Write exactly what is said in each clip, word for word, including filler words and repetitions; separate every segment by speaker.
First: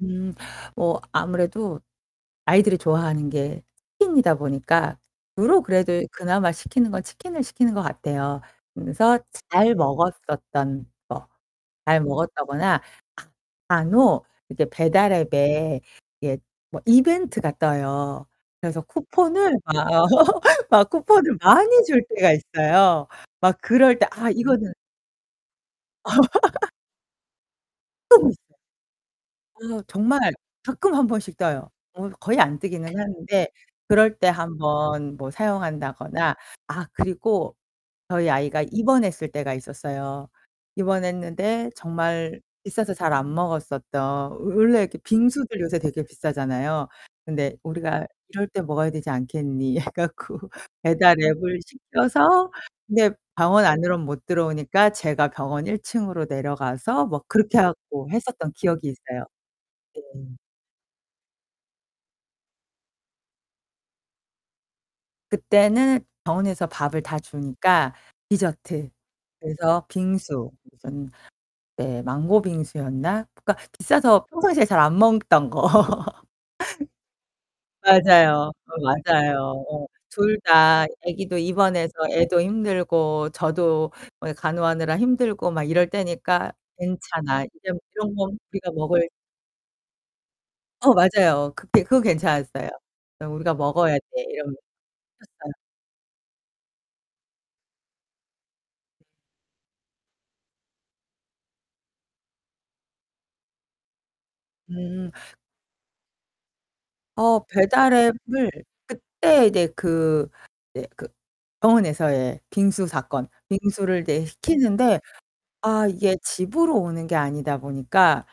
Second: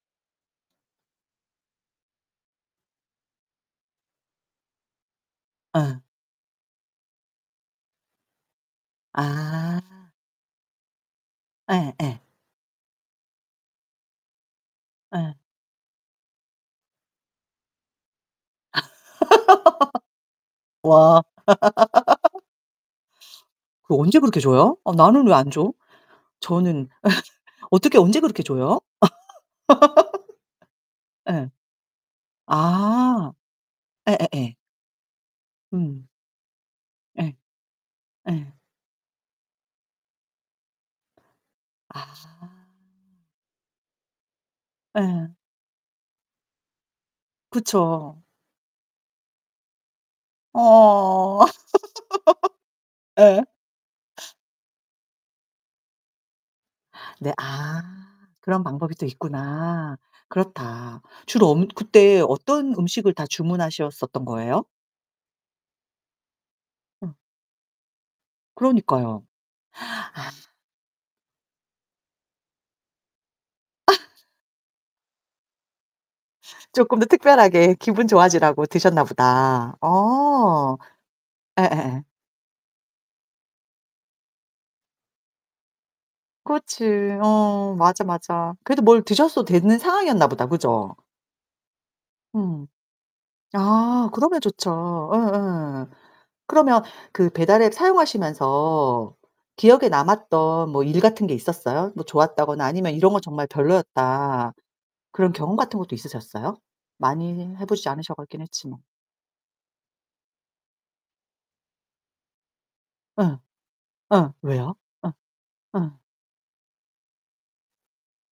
Speaker 1: 음 뭐 아무래도 아이들이 좋아하는 게 치킨이다 보니까 주로 그래도
Speaker 2: 아.
Speaker 1: 그나마 시키는 건 치킨을 시키는 것 같아요. 그래서 자 잘
Speaker 2: 아.
Speaker 1: 먹었었던 거.
Speaker 2: 예
Speaker 1: 잘
Speaker 2: 예.
Speaker 1: 먹었다거나 간혹 이제 배달
Speaker 2: 예.
Speaker 1: 앱에 이게 뭐 이벤트가 떠요. 그래서 쿠폰을 막 막
Speaker 2: 와
Speaker 1: 쿠폰을 많이 줄 때가 있어요. 막
Speaker 2: 그
Speaker 1: 그럴 때
Speaker 2: 언제
Speaker 1: 아
Speaker 2: 그렇게
Speaker 1: 이거는
Speaker 2: 줘요? 어 나는 왜 안 줘? 저는 어떻게 언제 그렇게
Speaker 1: [unintelligible]
Speaker 2: 줘요?
Speaker 1: 어 정말 가끔 한 번씩
Speaker 2: 예.
Speaker 1: 떠요. 뭐 거의 안 뜨기는
Speaker 2: 아
Speaker 1: 하는데 그럴 때
Speaker 2: 예예예.
Speaker 1: 한 번 뭐
Speaker 2: 음.
Speaker 1: 사용한다거나 아
Speaker 2: 예.
Speaker 1: 그리고 저희
Speaker 2: 예.
Speaker 1: 아이가 입원했을 때가 있었어요. 입원했는데
Speaker 2: 아.
Speaker 1: 정말 비싸서 잘 안 먹었었던 워 원래 이렇게
Speaker 2: 예.
Speaker 1: 빙수들 요새 되게 비싸잖아요. 근데' 우리가
Speaker 2: 그쵸.
Speaker 1: 이럴 때 먹어야 되지 않겠니.' 해 갖고 배달
Speaker 2: 어.
Speaker 1: 앱을 시켜서 근데
Speaker 2: 예.
Speaker 1: 병원 안으론 못 들어오니까 제가 병원 일 층으로 내려가서 뭐
Speaker 2: 네
Speaker 1: 그렇게
Speaker 2: 아
Speaker 1: 하고 했었던
Speaker 2: 그런
Speaker 1: 기억이
Speaker 2: 방법이 또
Speaker 1: 있어요.
Speaker 2: 있구나.
Speaker 1: 네.
Speaker 2: 그렇다. 주로 엄 그때 어떤 음식을 다 주문하셨었던 거예요?
Speaker 1: 그때는 병원에서 밥을
Speaker 2: 어.
Speaker 1: 다 주니까 디저트.
Speaker 2: 그러니까요.
Speaker 1: 그래서
Speaker 2: 아.
Speaker 1: 빙수 무슨 네 망고 빙수였나? 그니까 비싸서 평상시에 잘 안 먹던 거.
Speaker 2: 쪼끔 더 특별하게 기분
Speaker 1: 맞아요.
Speaker 2: 좋아지라고
Speaker 1: 어 맞아요.
Speaker 2: 드셨나보다.
Speaker 1: 어. 둘
Speaker 2: 어.
Speaker 1: 다 애기도 입원해서
Speaker 2: 예예예.
Speaker 1: 애도 힘들고 저도 뭐 간호하느라 힘들고 막 이럴 때니까
Speaker 2: 그렇지.
Speaker 1: '괜찮아. 이제
Speaker 2: 어 맞아
Speaker 1: 이런 건
Speaker 2: 맞아.
Speaker 1: 우리가
Speaker 2: 그래도 뭘
Speaker 1: 먹을'
Speaker 2: 드셨어도 되는 상황이었나보다.
Speaker 1: 어
Speaker 2: 그죠?
Speaker 1: 맞아요. 그때 그거
Speaker 2: 음.
Speaker 1: 괜찮았어요. 그냥 '우리가 먹어야
Speaker 2: 아
Speaker 1: 돼.'
Speaker 2: 그러면
Speaker 1: 이러면서.
Speaker 2: 좋죠.
Speaker 1: [unintelligible]
Speaker 2: 어어. 그러면 그 배달 앱 사용하시면서 기억에 남았던 뭐 일 같은 게 있었어요? 뭐 좋았다거나 아니면 '이런거 정말 별로였다.'
Speaker 1: 음.
Speaker 2: 그런 경험 같은 것도 있으셨어요? 많이
Speaker 1: 어
Speaker 2: 해 보시지
Speaker 1: 배달
Speaker 2: 않으셔 갔긴
Speaker 1: 앱을
Speaker 2: 했지만.
Speaker 1: 그때 이제 그 이제 그 병원에서의 빙수
Speaker 2: 어.
Speaker 1: 사건. 빙수를 이제
Speaker 2: 어. 왜요?
Speaker 1: 시키는데
Speaker 2: 어.
Speaker 1: 아
Speaker 2: 어.
Speaker 1: 이게 집으로 오는 게 아니다 보니까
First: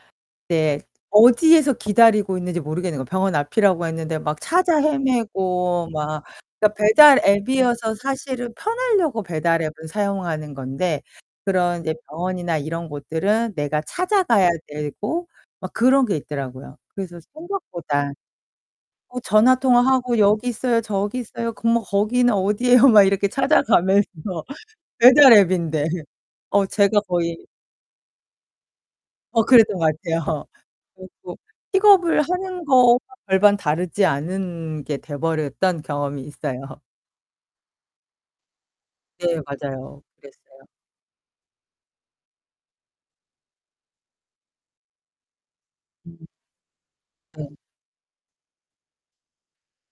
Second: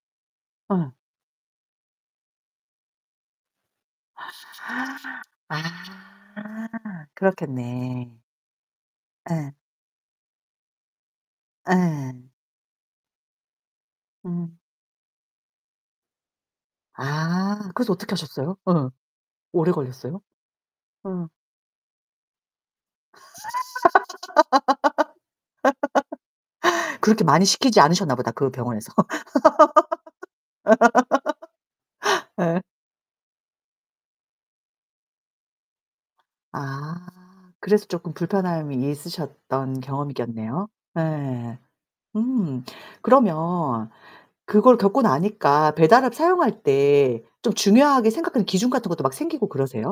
Speaker 1: 이제
Speaker 2: 어.
Speaker 1: 어디에서 기다리고 있는지 모르겠는거야. 병원 앞이라고 했는데 막 찾아 헤매고 막 그니까
Speaker 2: 아
Speaker 1: 배달 앱이어서
Speaker 2: 그렇겠네.
Speaker 1: 사실은 편하려고
Speaker 2: 예.
Speaker 1: 배달 앱을 사용하는 건데 그런 이제
Speaker 2: 예.
Speaker 1: 병원이나 이런 곳들은 내가 찾아가야
Speaker 2: 음.
Speaker 1: 되고 막 그런 게 있더라고요. 그래서
Speaker 2: 아 그래서
Speaker 1: 생각보다.
Speaker 2: 어떻게 하셨어요? 어.
Speaker 1: 뭐 전화
Speaker 2: 오래
Speaker 1: 통화하고
Speaker 2: 걸렸어요?
Speaker 1: '여기 있어요. 저기
Speaker 2: 어.
Speaker 1: 있어요. 그럼 뭐 거기는 어디에요.' 막 이렇게 찾아가면서 배달 앱인데. 어 제가
Speaker 2: 그렇게 많이
Speaker 1: 거의
Speaker 2: 시키지 않으셨나 보다 그 병원에서.
Speaker 1: 어 그랬던 것 같아요. 그래 가지고 픽업을
Speaker 2: 예.
Speaker 1: 하는 거와 별반 다르지 않은 게 돼 버렸던 경험이 있어요.
Speaker 2: 아 그래서 쪼끔 불편함이
Speaker 1: 네
Speaker 2: 있으셨던
Speaker 1: 맞아요.
Speaker 2: 경험이겠네요.
Speaker 1: 그랬어요.
Speaker 2: 네. 음. 그러면 그걸 겪고 나니까 배달 앱
Speaker 1: 음
Speaker 2: 사용할 때 좀
Speaker 1: 음.
Speaker 2: 중요하게 생각하는 기준 같은 것도 막 생기고 그러세요?